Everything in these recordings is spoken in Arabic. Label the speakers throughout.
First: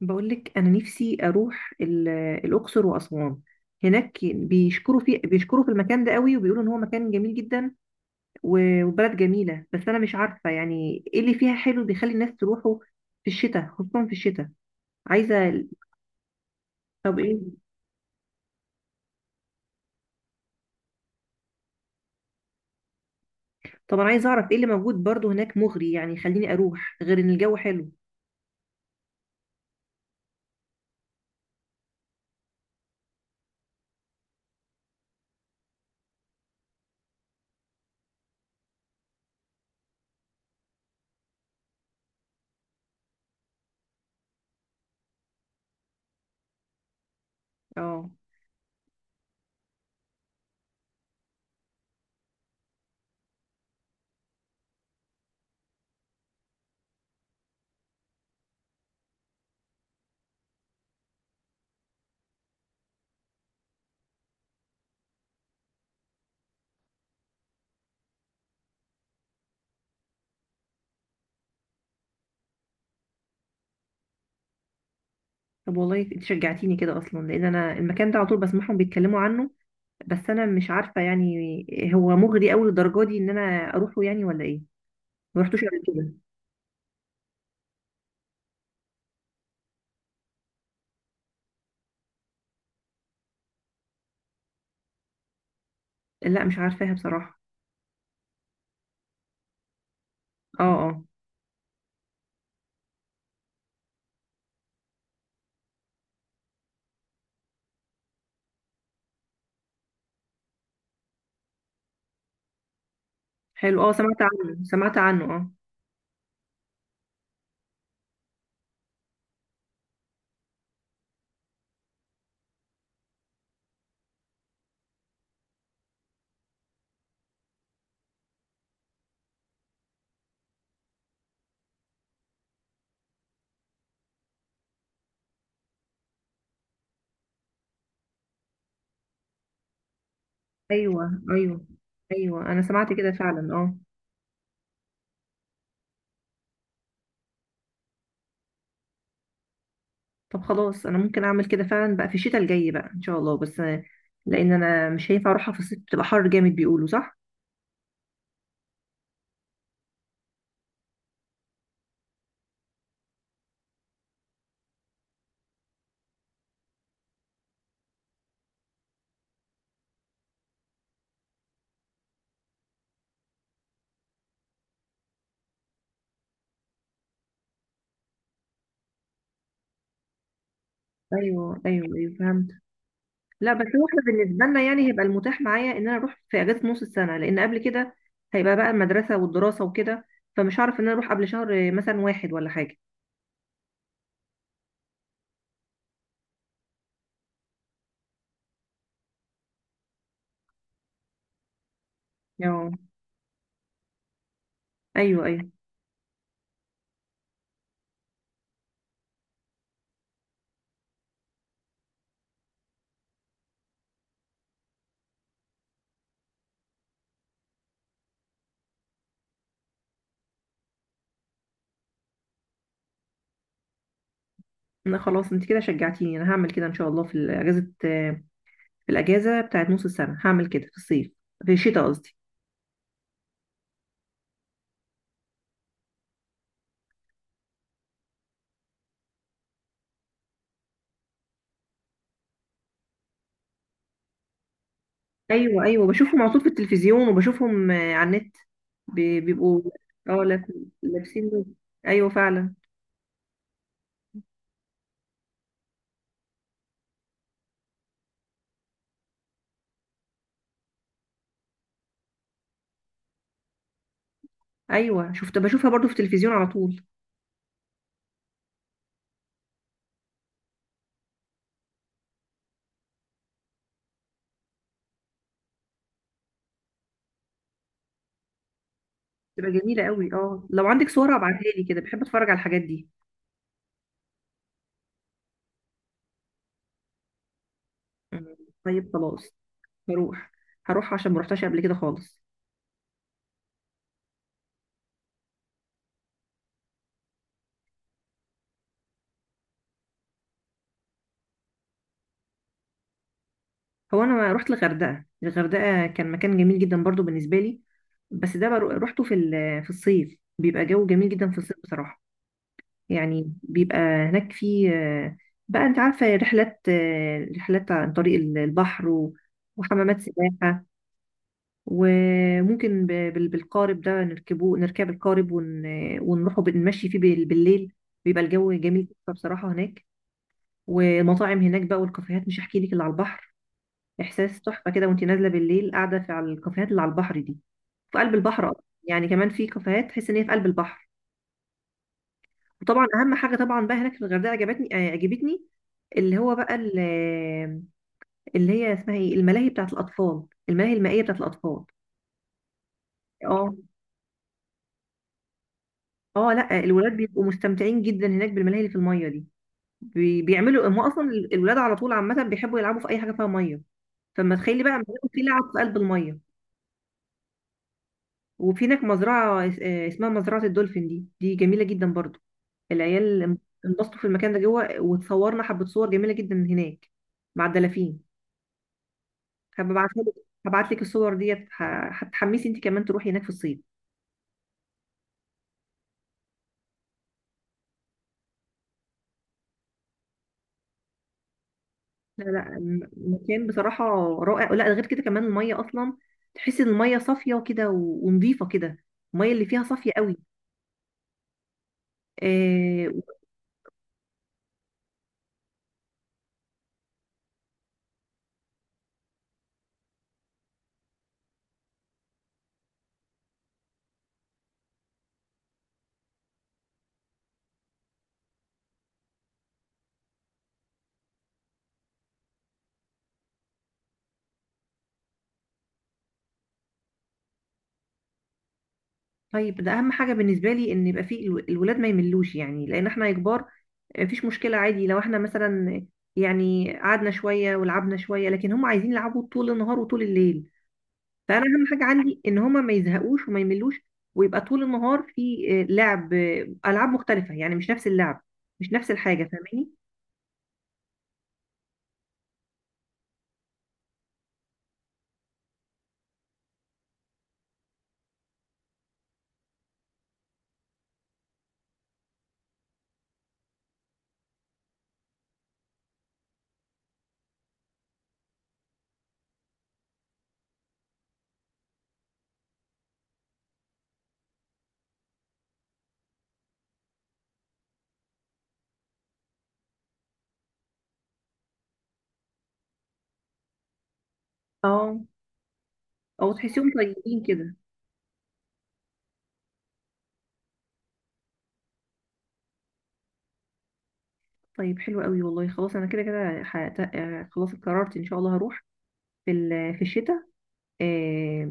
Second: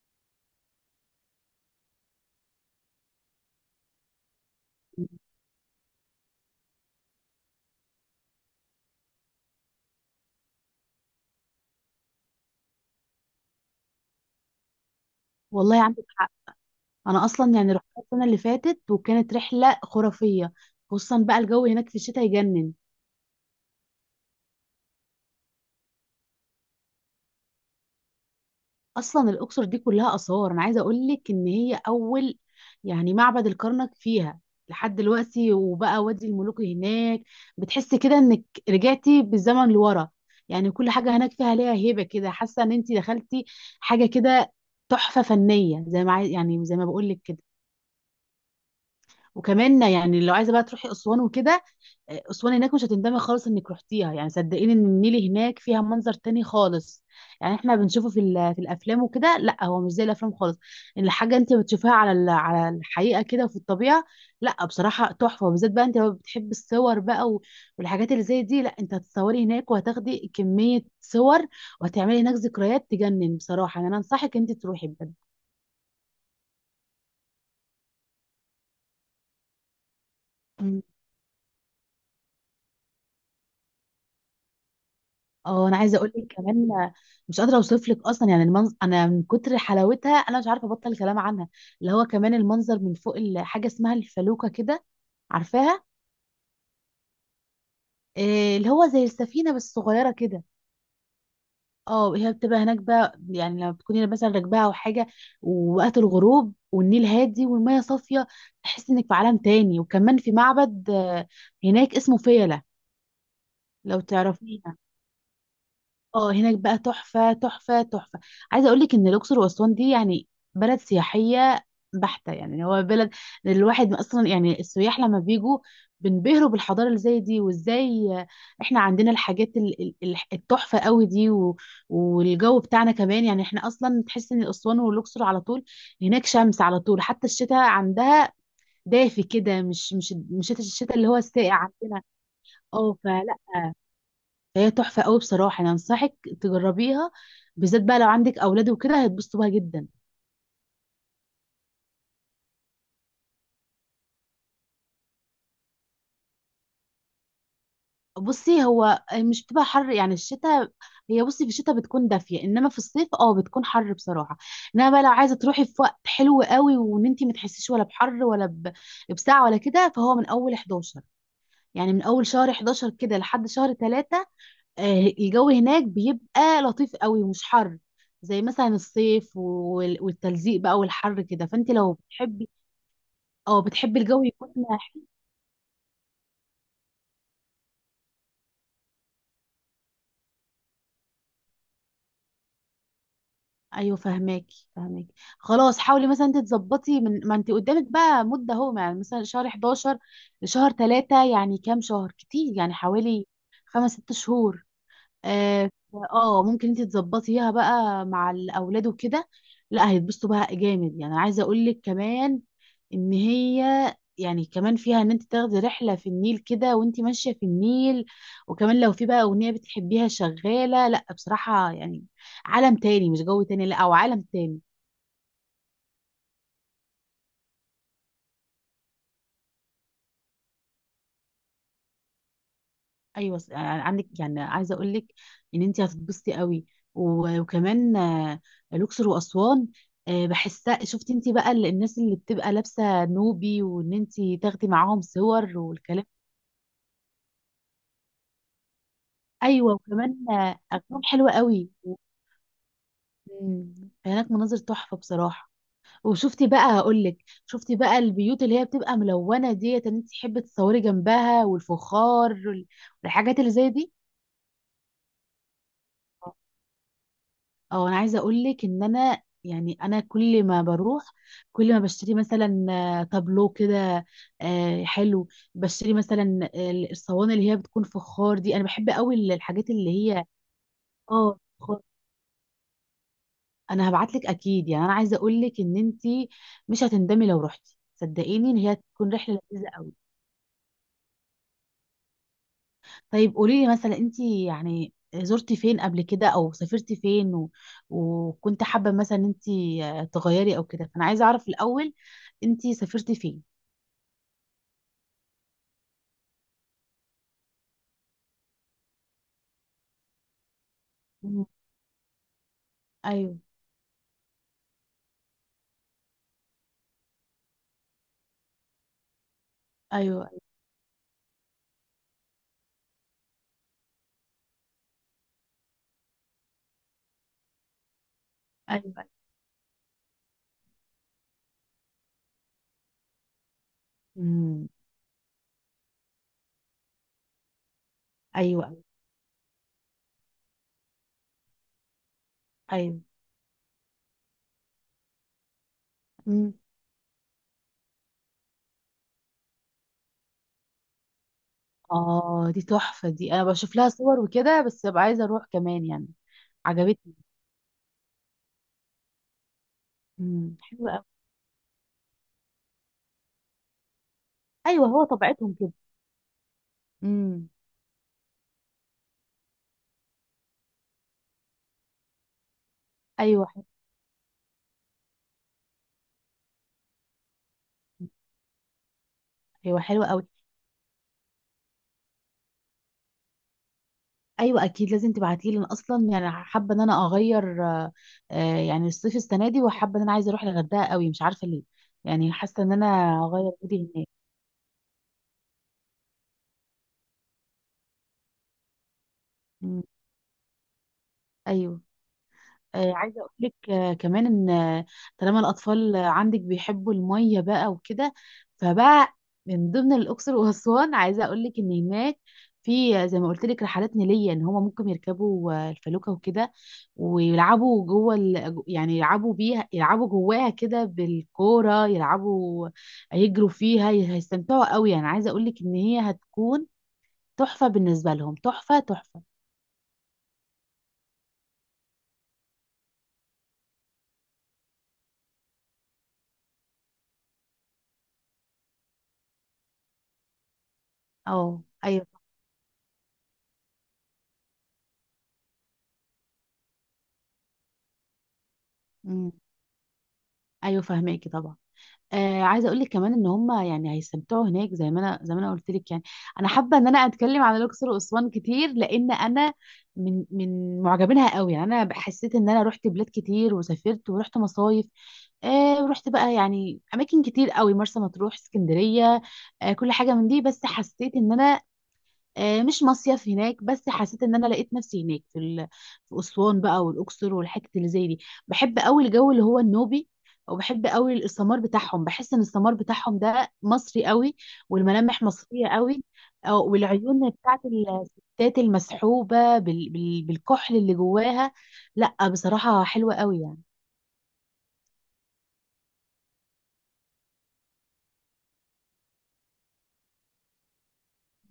Speaker 1: بقولك أنا نفسي أروح الأقصر وأسوان. هناك بيشكروا في المكان ده قوي وبيقولوا إن هو مكان جميل جدا، وبلد جميلة. بس أنا مش عارفة يعني إيه اللي فيها حلو بيخلي الناس تروحوا في الشتاء، خصوصا في الشتاء. عايزة.
Speaker 2: والله عندك حق.
Speaker 1: طب
Speaker 2: انا
Speaker 1: إيه؟
Speaker 2: اصلا يعني رحت السنه اللي فاتت وكانت رحله خرافيه، خصوصا بقى الجو هناك في الشتاء يجنن.
Speaker 1: طب أنا عايزة أعرف إيه اللي موجود برضو هناك مغري، يعني يخليني أروح غير إن الجو حلو.
Speaker 2: اصلا الاقصر دي كلها اثار، انا عايزه اقول لك ان هي اول يعني معبد الكرنك فيها لحد دلوقتي، وبقى وادي الملوك هناك. بتحسي كده انك رجعتي بالزمن لورا، يعني كل حاجه هناك فيها ليها هيبه كده، حاسه ان انت دخلتي حاجه كده تحفه فنيه، زي ما عايز يعني زي ما بقول لك كده.
Speaker 1: أه.
Speaker 2: وكمان يعني لو عايزه بقى تروحي اسوان وكده، اسوان هناك مش هتندمي خالص انك رحتيها، يعني صدقيني ان النيل هناك فيها منظر تاني خالص، يعني احنا بنشوفه في الافلام وكده. لا، هو مش زي الافلام خالص. الحاجه انت بتشوفها على الحقيقه كده في الطبيعه. لا بصراحه تحفه، بالذات بقى انت لو بتحب الصور بقى والحاجات اللي زي دي. لا انت هتتصوري هناك وهتاخدي كميه صور، وهتعملي هناك ذكريات تجنن بصراحه. يعني انا انصحك انت تروحي بجد.
Speaker 1: طب والله أنت شجعتيني كده، أصلا لأن أنا المكان ده على طول بسمعهم بيتكلموا عنه، بس أنا مش عارفة يعني هو مغري أوي للدرجة دي إن أنا أروحه يعني ولا إيه؟ ما رحتوش
Speaker 2: اه انا
Speaker 1: قبل
Speaker 2: عايزه اقول
Speaker 1: كده؟
Speaker 2: لك كمان، مش قادره اوصف لك اصلا يعني المنظر، انا من كتر حلاوتها انا مش عارفه ابطل الكلام عنها. اللي هو كمان المنظر من فوق حاجه اسمها الفلوكه كده، عارفاها؟
Speaker 1: لا مش عارفاها بصراحة.
Speaker 2: إيه اللي هو زي السفينه بس صغيره كده.
Speaker 1: اه. اه.
Speaker 2: اه هي بتبقى هناك بقى، يعني لما بتكوني مثلا راكباها او حاجه، ووقت الغروب والنيل هادي والميه صافيه، تحس انك في عالم تاني. وكمان في معبد هناك اسمه فيلة،
Speaker 1: حلو، اه
Speaker 2: لو
Speaker 1: سمعت عنه،
Speaker 2: تعرفيها.
Speaker 1: سمعت عنه، اه.
Speaker 2: اه هناك بقى تحفة تحفة تحفة. عايزة اقولك ان الاقصر واسوان دي يعني بلد سياحية بحتة، يعني هو بلد الواحد اصلا، يعني السياح لما بيجوا بينبهروا بالحضارة اللي زي دي، وازاي احنا عندنا الحاجات التحفة قوي دي والجو بتاعنا كمان. يعني احنا اصلا تحس ان اسوان والاقصر على طول هناك شمس على طول، حتى الشتاء عندها دافي كده، مش الشتاء اللي هو
Speaker 1: ايوه
Speaker 2: الساقع
Speaker 1: ايوه
Speaker 2: عندنا.
Speaker 1: ايوه، انا سمعت
Speaker 2: اه
Speaker 1: كده
Speaker 2: فلا
Speaker 1: فعلا، اه.
Speaker 2: هي تحفة قوي بصراحة، أنا أنصحك تجربيها، بالذات بقى لو عندك أولاد وكده هيتبسطوا بيها جدا.
Speaker 1: طب خلاص انا ممكن اعمل كده فعلا بقى في الشتاء الجاي بقى ان شاء الله، بس لان انا مش هينفع اروحها في الصيف، بتبقى حر جامد بيقولوا، صح؟
Speaker 2: بصي، هو مش بتبقى حر يعني الشتاء، هي بصي في الشتاء بتكون دافية، إنما في الصيف اه بتكون حر بصراحة. إنما بقى لو عايزة تروحي في وقت حلو قوي، وإن أنت ما تحسيش ولا بحر ولا بساعة ولا كده، فهو من أول 11، يعني من أول شهر 11 كده لحد شهر 3 الجو هناك بيبقى لطيف قوي ومش حر، زي مثلا الصيف والتلزيق بقى والحر كده.
Speaker 1: ايوه
Speaker 2: فانت
Speaker 1: ايوه
Speaker 2: لو
Speaker 1: ايوه، فهمت.
Speaker 2: بتحبي
Speaker 1: لا
Speaker 2: اه
Speaker 1: بس هو
Speaker 2: بتحبي
Speaker 1: احنا
Speaker 2: الجو
Speaker 1: بالنسبه
Speaker 2: يكون
Speaker 1: لنا يعني هيبقى
Speaker 2: حلو.
Speaker 1: المتاح معايا ان انا اروح في اجازه نص السنه، لان قبل كده هيبقى بقى المدرسه والدراسه وكده، فمش هعرف ان انا اروح قبل شهر مثلا واحد ولا حاجه.
Speaker 2: ايوه فهماكي فهماكي. خلاص حاولي مثلا انت تظبطي من ما انت قدامك بقى مده اهو، يعني مثلا شهر 11 لشهر 3، يعني كام شهر؟ كتير
Speaker 1: اه
Speaker 2: يعني، حوالي خمس ست شهور.
Speaker 1: ايوه ايوه.
Speaker 2: اه ممكن انت تظبطيها بقى مع الاولاد وكده. لا هيتبسطوا بقى جامد، يعني عايزه اقول لك كمان ان هي يعني كمان فيها ان انت تاخدي رحله في النيل كده، وانت ماشيه في النيل وكمان لو في بقى اغنيه بتحبيها شغاله، لا بصراحه يعني عالم تاني، مش جو تاني لا او عالم تاني.
Speaker 1: لا خلاص انت كده شجعتيني، انا هعمل كده ان شاء الله في الاجازه بتاعت نص السنه. هعمل كده في الصيف، في الشتاء قصدي.
Speaker 2: ايوه عندك، يعني عايزه اقول لك ان انت هتتبسطي قوي وكمان الاقصر واسوان بحسها. شفتي انت بقى الناس اللي بتبقى لابسه نوبي، وان انت تاخدي معاهم صور
Speaker 1: ايوه ايوه
Speaker 2: والكلام؟
Speaker 1: بشوفهم على طول في التلفزيون، وبشوفهم على النت. بيبقوا.
Speaker 2: ايوه
Speaker 1: اه،
Speaker 2: وكمان اغانيهم
Speaker 1: لابسين
Speaker 2: حلوه
Speaker 1: دول.
Speaker 2: قوي
Speaker 1: ايوه فعلا.
Speaker 2: هناك مناظر تحفه بصراحه. وشفتي بقى، هقول لك شفتي بقى البيوت اللي هي بتبقى ملونه ديت، ان انت تحبي تصوري جنبها، والفخار والحاجات اللي زي دي.
Speaker 1: ايوه بشوفها برضو في التلفزيون على طول.
Speaker 2: اه انا عايزه اقول لك ان انا يعني انا كل ما بروح كل ما بشتري مثلا تابلو كده حلو، بشتري مثلا الصواني اللي هي بتكون فخار دي. انا بحب قوي
Speaker 1: بتبقى
Speaker 2: الحاجات
Speaker 1: جميله
Speaker 2: اللي
Speaker 1: قوي،
Speaker 2: هي
Speaker 1: اه لو عندك صور
Speaker 2: اه
Speaker 1: ابعتها لي كده،
Speaker 2: فخار.
Speaker 1: بحب اتفرج على الحاجات دي.
Speaker 2: انا هبعت لك اكيد، يعني انا عايزه اقول لك ان انت مش هتندمي لو رحتي،
Speaker 1: مم.
Speaker 2: صدقيني ان هي
Speaker 1: طيب
Speaker 2: تكون
Speaker 1: خلاص،
Speaker 2: رحله لذيذه قوي.
Speaker 1: هروح هروح عشان ما رحتش قبل كده خالص.
Speaker 2: طيب قولي لي مثلا انت يعني زرتي فين قبل كده، او سافرتي فين و... وكنت حابة مثلا انت تغيري او كده؟ فانا عايزة اعرف الاول، انت سافرتي فين؟
Speaker 1: هو انا رحت الغردقه. الغردقه كان مكان جميل جدا برضو بالنسبه لي، بس ده روحته في في الصيف، بيبقى جو جميل جدا في
Speaker 2: مم.
Speaker 1: الصيف بصراحه. يعني
Speaker 2: ايوه
Speaker 1: بيبقى هناك في آه، بقى انت عارفه رحلات عن طريق البحر، وحمامات
Speaker 2: ايوه
Speaker 1: سباحه، وممكن بالقارب ده نركب القارب ونروحوا نمشي فيه بالليل. بيبقى الجو جميل
Speaker 2: ايوه.
Speaker 1: جدا بصراحه هناك. والمطاعم هناك بقى والكافيهات، مش هحكي لك اللي على البحر. احساس
Speaker 2: امم.
Speaker 1: تحفه كده وانت نازله بالليل قاعده في على الكافيهات اللي على البحر دي. في قلب البحر أصلاً.
Speaker 2: ايوه ايوه
Speaker 1: يعني كمان في كافيهات تحس ان هي في قلب البحر. وطبعا
Speaker 2: ايوه.
Speaker 1: اهم حاجه طبعا بقى هناك في الغردقه عجبتني اللي هو بقى
Speaker 2: امم.
Speaker 1: اللي هي اسمها ايه، الملاهي المائيه بتاعت الاطفال.
Speaker 2: اه دي تحفة دي، انا
Speaker 1: اه.
Speaker 2: بشوف لها صور وكده، بس ببقى عايزة اروح كمان يعني.
Speaker 1: اه لا الولاد
Speaker 2: عجبتني.
Speaker 1: بيبقوا مستمتعين جدا هناك بالملاهي اللي في الميه دي.
Speaker 2: امم،
Speaker 1: بيعملوا هم
Speaker 2: حلوة
Speaker 1: اصلا
Speaker 2: قوي.
Speaker 1: الولاد على طول، عامه بيحبوا يلعبوا في اي حاجه فيها ميه، فما تخيلي بقى
Speaker 2: ايوه هو
Speaker 1: بيبقوا في لعب
Speaker 2: طبيعتهم
Speaker 1: في
Speaker 2: كده.
Speaker 1: قلب الميه.
Speaker 2: امم.
Speaker 1: وفي هناك مزرعه اسمها مزرعه الدولفين دي، دي جميله جدا برضو. العيال
Speaker 2: ايوه حلوة.
Speaker 1: انبسطوا في المكان ده جوه، وتصورنا حبة صور جميلة جدا هناك مع الدلافين.
Speaker 2: ايوه
Speaker 1: هبعتها
Speaker 2: حلوة
Speaker 1: لك
Speaker 2: قوي.
Speaker 1: هبعت لك الصور ديت، هتحمسي انت كمان تروحي هناك في الصيف.
Speaker 2: ايوه اكيد لازم تبعتيه لي، اصلا يعني حابه ان انا اغير يعني الصيف السنه دي، وحابه ان انا عايزه اروح الغردقه قوي مش عارفه ليه،
Speaker 1: لا
Speaker 2: يعني
Speaker 1: لا،
Speaker 2: حاسه ان انا
Speaker 1: مكان
Speaker 2: هغير
Speaker 1: بصراحة
Speaker 2: مودي هناك.
Speaker 1: رائع. لا غير كده كمان المية أصلا، تحسي إن المية صافية كده ونضيفة كده. المية اللي فيها
Speaker 2: مم.
Speaker 1: صافية قوي.
Speaker 2: ايوه
Speaker 1: آه
Speaker 2: عايزه اقول لك كمان ان طالما الاطفال عندك بيحبوا الميه بقى وكده، فبقى من ضمن الاقصر واسوان عايزه اقول لك ان هناك في زي ما قلت لك رحلات نيليه، ان هما ممكن يركبوا الفلوكه وكده، ويلعبوا يعني يلعبوا بيها، يلعبوا جواها كده بالكوره، يلعبوا يجروا فيها. هيستمتعوا قوي يعني، عايزه اقول لك ان هي هتكون تحفه بالنسبه لهم، تحفه تحفه.
Speaker 1: طيب ده أهم حاجة بالنسبة لي إن يبقى في الولاد ما يملوش، يعني لأن إحنا كبار مفيش مشكلة عادي، لو إحنا مثلا يعني قعدنا شوية ولعبنا شوية، لكن هم عايزين يلعبوا طول النهار وطول الليل. فانا
Speaker 2: اه
Speaker 1: اهم حاجه
Speaker 2: ايوه.
Speaker 1: عندي ان هما ما يزهقوش وما يملوش، ويبقى طول النهار في لعب، العاب مختلفه، يعني مش نفس اللعب، مش نفس الحاجه،
Speaker 2: أمم.
Speaker 1: فاهماني؟
Speaker 2: ايوه فهماكي طبعا. آه عايزه اقول لك كمان ان هم يعني هيستمتعوا هناك، زي ما انا قلت لك يعني، انا حابه ان انا اتكلم عن الاقصر واسوان كتير لان انا من معجبينها قوي. يعني انا حسيت ان انا رحت بلاد كتير، وسافرت ورحت مصايف آه، ورحت بقى يعني اماكن كتير قوي، مرسى مطروح، اسكندريه، آه كل حاجه من دي. بس حسيت ان انا مش مصيف هناك، بس حسيت ان انا لقيت نفسي هناك في اسوان بقى والاقصر والحته اللي زي دي. بحب قوي الجو اللي هو النوبي، وبحب قوي السمار بتاعهم، بحس ان السمار بتاعهم ده مصري قوي،
Speaker 1: اه.
Speaker 2: والملامح مصريه قوي.
Speaker 1: او تحسيهم طيبين
Speaker 2: والعيون
Speaker 1: كده.
Speaker 2: بتاعت الستات المسحوبه بالكحل اللي جواها، لا بصراحه حلوه قوي يعني.
Speaker 1: طيب حلو قوي والله، خلاص انا كده كده خلاص قررت ان شاء الله هروح في في الشتاء.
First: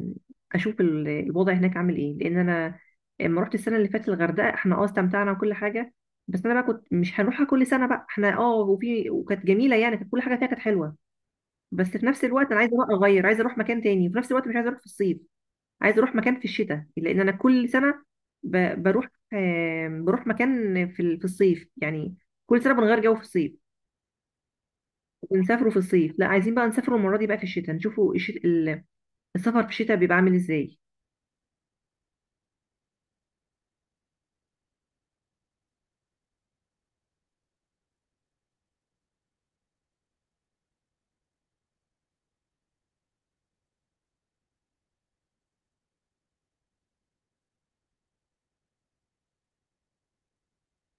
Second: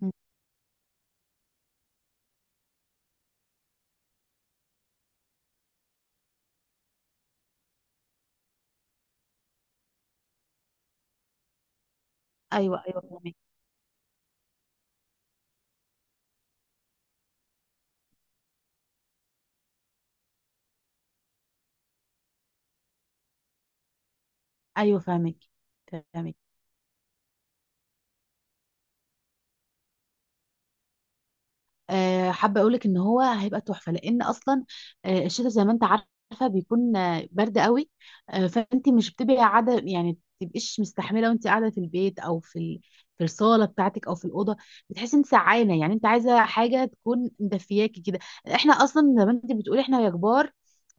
Speaker 2: مم.
Speaker 1: اشوف الوضع هناك عامل ايه، لان انا لما رحت السنه اللي فاتت الغردقه، احنا استمتعنا وكل حاجه، بس انا بقى كنت مش هنروحها كل سنه بقى، احنا وفي وكانت جميله، يعني كانت كل حاجه فيها كانت حلوه، بس في نفس الوقت انا عايزه
Speaker 2: ايوه
Speaker 1: بقى
Speaker 2: ايوه
Speaker 1: اغير،
Speaker 2: فاهمك.
Speaker 1: عايزه اروح مكان تاني، وفي نفس الوقت مش عايزه اروح في الصيف. عايزه اروح مكان في الشتاء لان انا كل سنه بروح، بروح مكان في في الصيف يعني، كل سنه بنغير جو في الصيف،
Speaker 2: ايوه فاهمك
Speaker 1: بنسافروا في الصيف. لا
Speaker 2: فاهمك.
Speaker 1: عايزين بقى نسافروا المره دي بقى في الشتاء، نشوفوا السفر في الشتاء بيبقى عامل ازاي.
Speaker 2: حابه اقول لك ان هو هيبقى تحفه، لان اصلا الشتاء زي ما انت عارفه بيكون برد قوي. فانت مش بتبقي قاعده يعني، تبقيش مستحمله وانت قاعده في البيت، او في الصاله بتاعتك، او في الاوضه. بتحسي انت سعانه، يعني انت عايزه حاجه تكون مدفياكي كده. احنا اصلا زي ما انت بتقولي احنا يا كبار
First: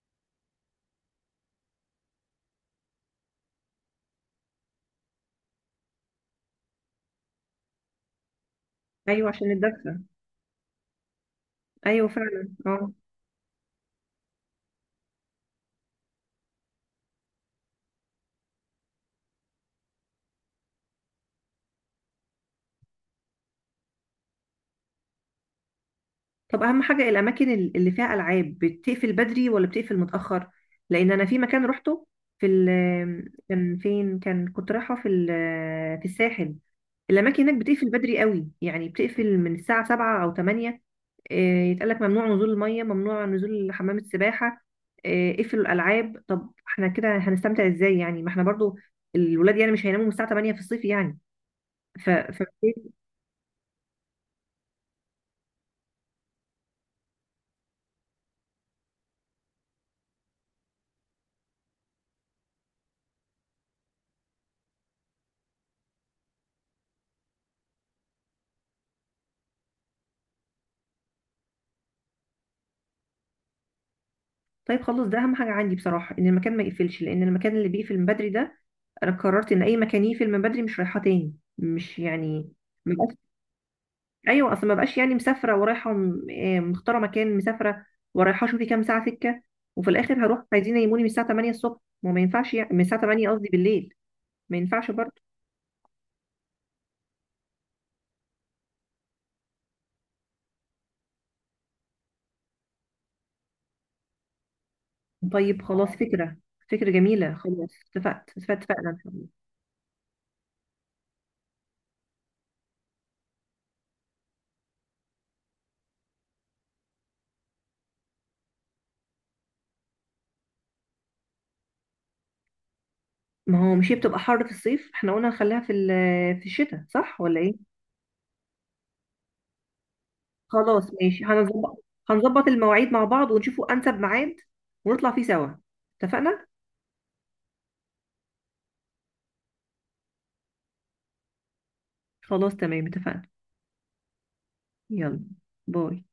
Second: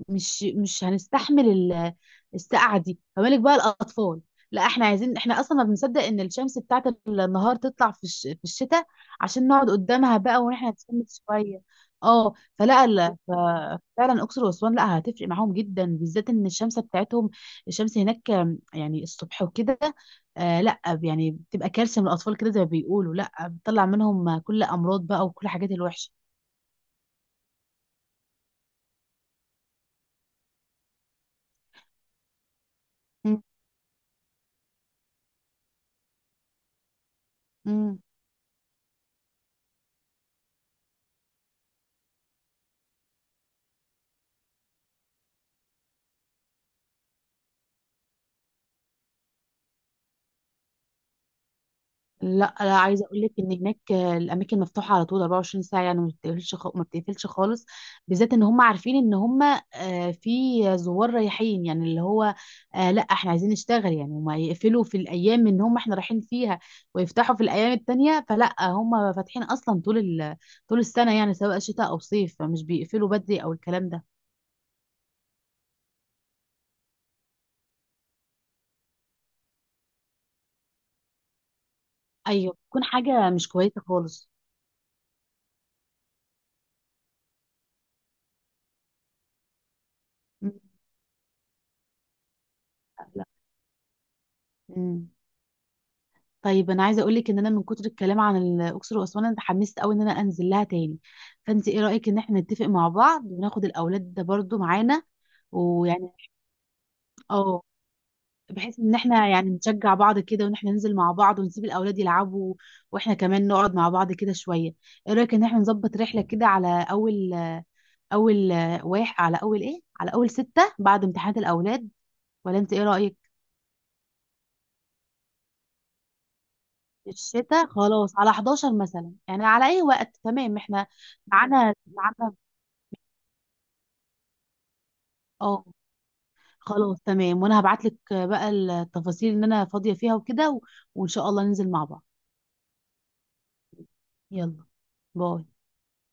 Speaker 2: مش هنستحمل السقعه دي، فما بالك بقى الاطفال. لا احنا عايزين، احنا اصلا ما بنصدق ان الشمس بتاعت النهار تطلع في الشتاء
Speaker 1: ايوه
Speaker 2: عشان
Speaker 1: عشان
Speaker 2: نقعد
Speaker 1: الدفء.
Speaker 2: قدامها بقى واحنا نتسند شويه.
Speaker 1: ايوه
Speaker 2: اه
Speaker 1: فعلا
Speaker 2: فلا
Speaker 1: اه.
Speaker 2: لا ف... فعلا اقصر واسوان لا هتفرق معاهم جدا، بالذات ان الشمس بتاعتهم، الشمس هناك يعني الصبح وكده، آه لا يعني بتبقى كارثه من الاطفال كده زي ما بيقولوا، لا بتطلع منهم كل امراض بقى وكل حاجات الوحشه.
Speaker 1: طب اهم حاجه الاماكن اللي فيها العاب بتقفل بدري ولا بتقفل متاخر؟ لان انا في مكان رحته في ال كان فين، كان كنت رايحه في في الساحل، الاماكن هناك بتقفل
Speaker 2: مم.
Speaker 1: بدري قوي، يعني بتقفل من الساعه 7 او 8. آه، يتقالك ممنوع نزول الميه، ممنوع نزول حمام السباحه، اقفلوا الالعاب. طب احنا كده هنستمتع ازاي يعني؟ ما احنا برضو الولاد يعني مش هيناموا من الساعه 8 في الصيف يعني. ف... ف...
Speaker 2: لا لا عايزه اقول لك ان هناك الاماكن مفتوحه على طول 24 ساعه، يعني ما بتقفلش ما بتقفلش خالص، بالذات ان هم عارفين ان هم في زوار رايحين، يعني اللي هو لا احنا عايزين نشتغل، يعني هم يقفلوا في الايام ان هم احنا رايحين فيها، ويفتحوا في الايام التانية. فلا هم فاتحين اصلا طول طول السنه، يعني سواء شتاء او صيف، فمش بيقفلوا بدري او الكلام ده.
Speaker 1: طيب خلص، ده اهم حاجه عندي بصراحه ان المكان ما يقفلش، لان المكان اللي بيقفل من بدري ده، انا قررت ان اي مكان يقفل من بدري مش رايحاه تاني، مش يعني.
Speaker 2: ايوه بتكون حاجه مش كويسه خالص.
Speaker 1: ايوه اصل ما بقاش يعني مسافره ورايحه مختاره مكان، مسافره ورايحه، شوفي كام ساعه سكه، وفي الاخر هروح
Speaker 2: مم.
Speaker 1: عايزين ينيموني من الساعه 8 الصبح، وما ينفعش يعني، من الساعه
Speaker 2: لا.
Speaker 1: 8 قصدي بالليل. ما ينفعش
Speaker 2: مم.
Speaker 1: برضه.
Speaker 2: طيب انا عايزه اقول لك ان انا من كتر الكلام عن الاقصر واسوان انا اتحمست قوي ان انا انزل لها تاني. فانت ايه رايك ان احنا نتفق مع بعض وناخد الاولاد ده برضو معانا،
Speaker 1: طيب خلاص اه
Speaker 2: ويعني
Speaker 1: فكره، فكره جميله،
Speaker 2: اه
Speaker 1: خلاص. اتفقت اتفقت
Speaker 2: بحيث
Speaker 1: اتفقنا
Speaker 2: ان
Speaker 1: إن شاء الله.
Speaker 2: احنا يعني نشجع بعض كده، وان احنا ننزل مع بعض ونسيب الاولاد يلعبوا، واحنا كمان نقعد مع بعض كده شويه. ايه رايك ان احنا نظبط رحله كده على اول اول واحد، على اول ايه، على اول ستة بعد امتحانات الاولاد، ولا انت ايه رايك؟
Speaker 1: ما هو مش هي بتبقى حر في الصيف؟ احنا قلنا نخليها في في الشتاء، صح ولا ايه؟
Speaker 2: الشتاء خلاص على 11 مثلا، يعني على اي وقت تمام احنا،
Speaker 1: خلاص ماشي،
Speaker 2: معانا معانا.
Speaker 1: هنظبط المواعيد مع بعض ونشوفوا انسب ميعاد ونطلع فيه سوا.
Speaker 2: اه
Speaker 1: اتفقنا.
Speaker 2: خلاص تمام. وانا هبعت لك بقى التفاصيل ان انا فاضية فيها وكده، و... وان شاء الله ننزل مع بعض.
Speaker 1: خلاص تمام، اتفقنا.
Speaker 2: يلا.
Speaker 1: يلا.
Speaker 2: باي.
Speaker 1: باي.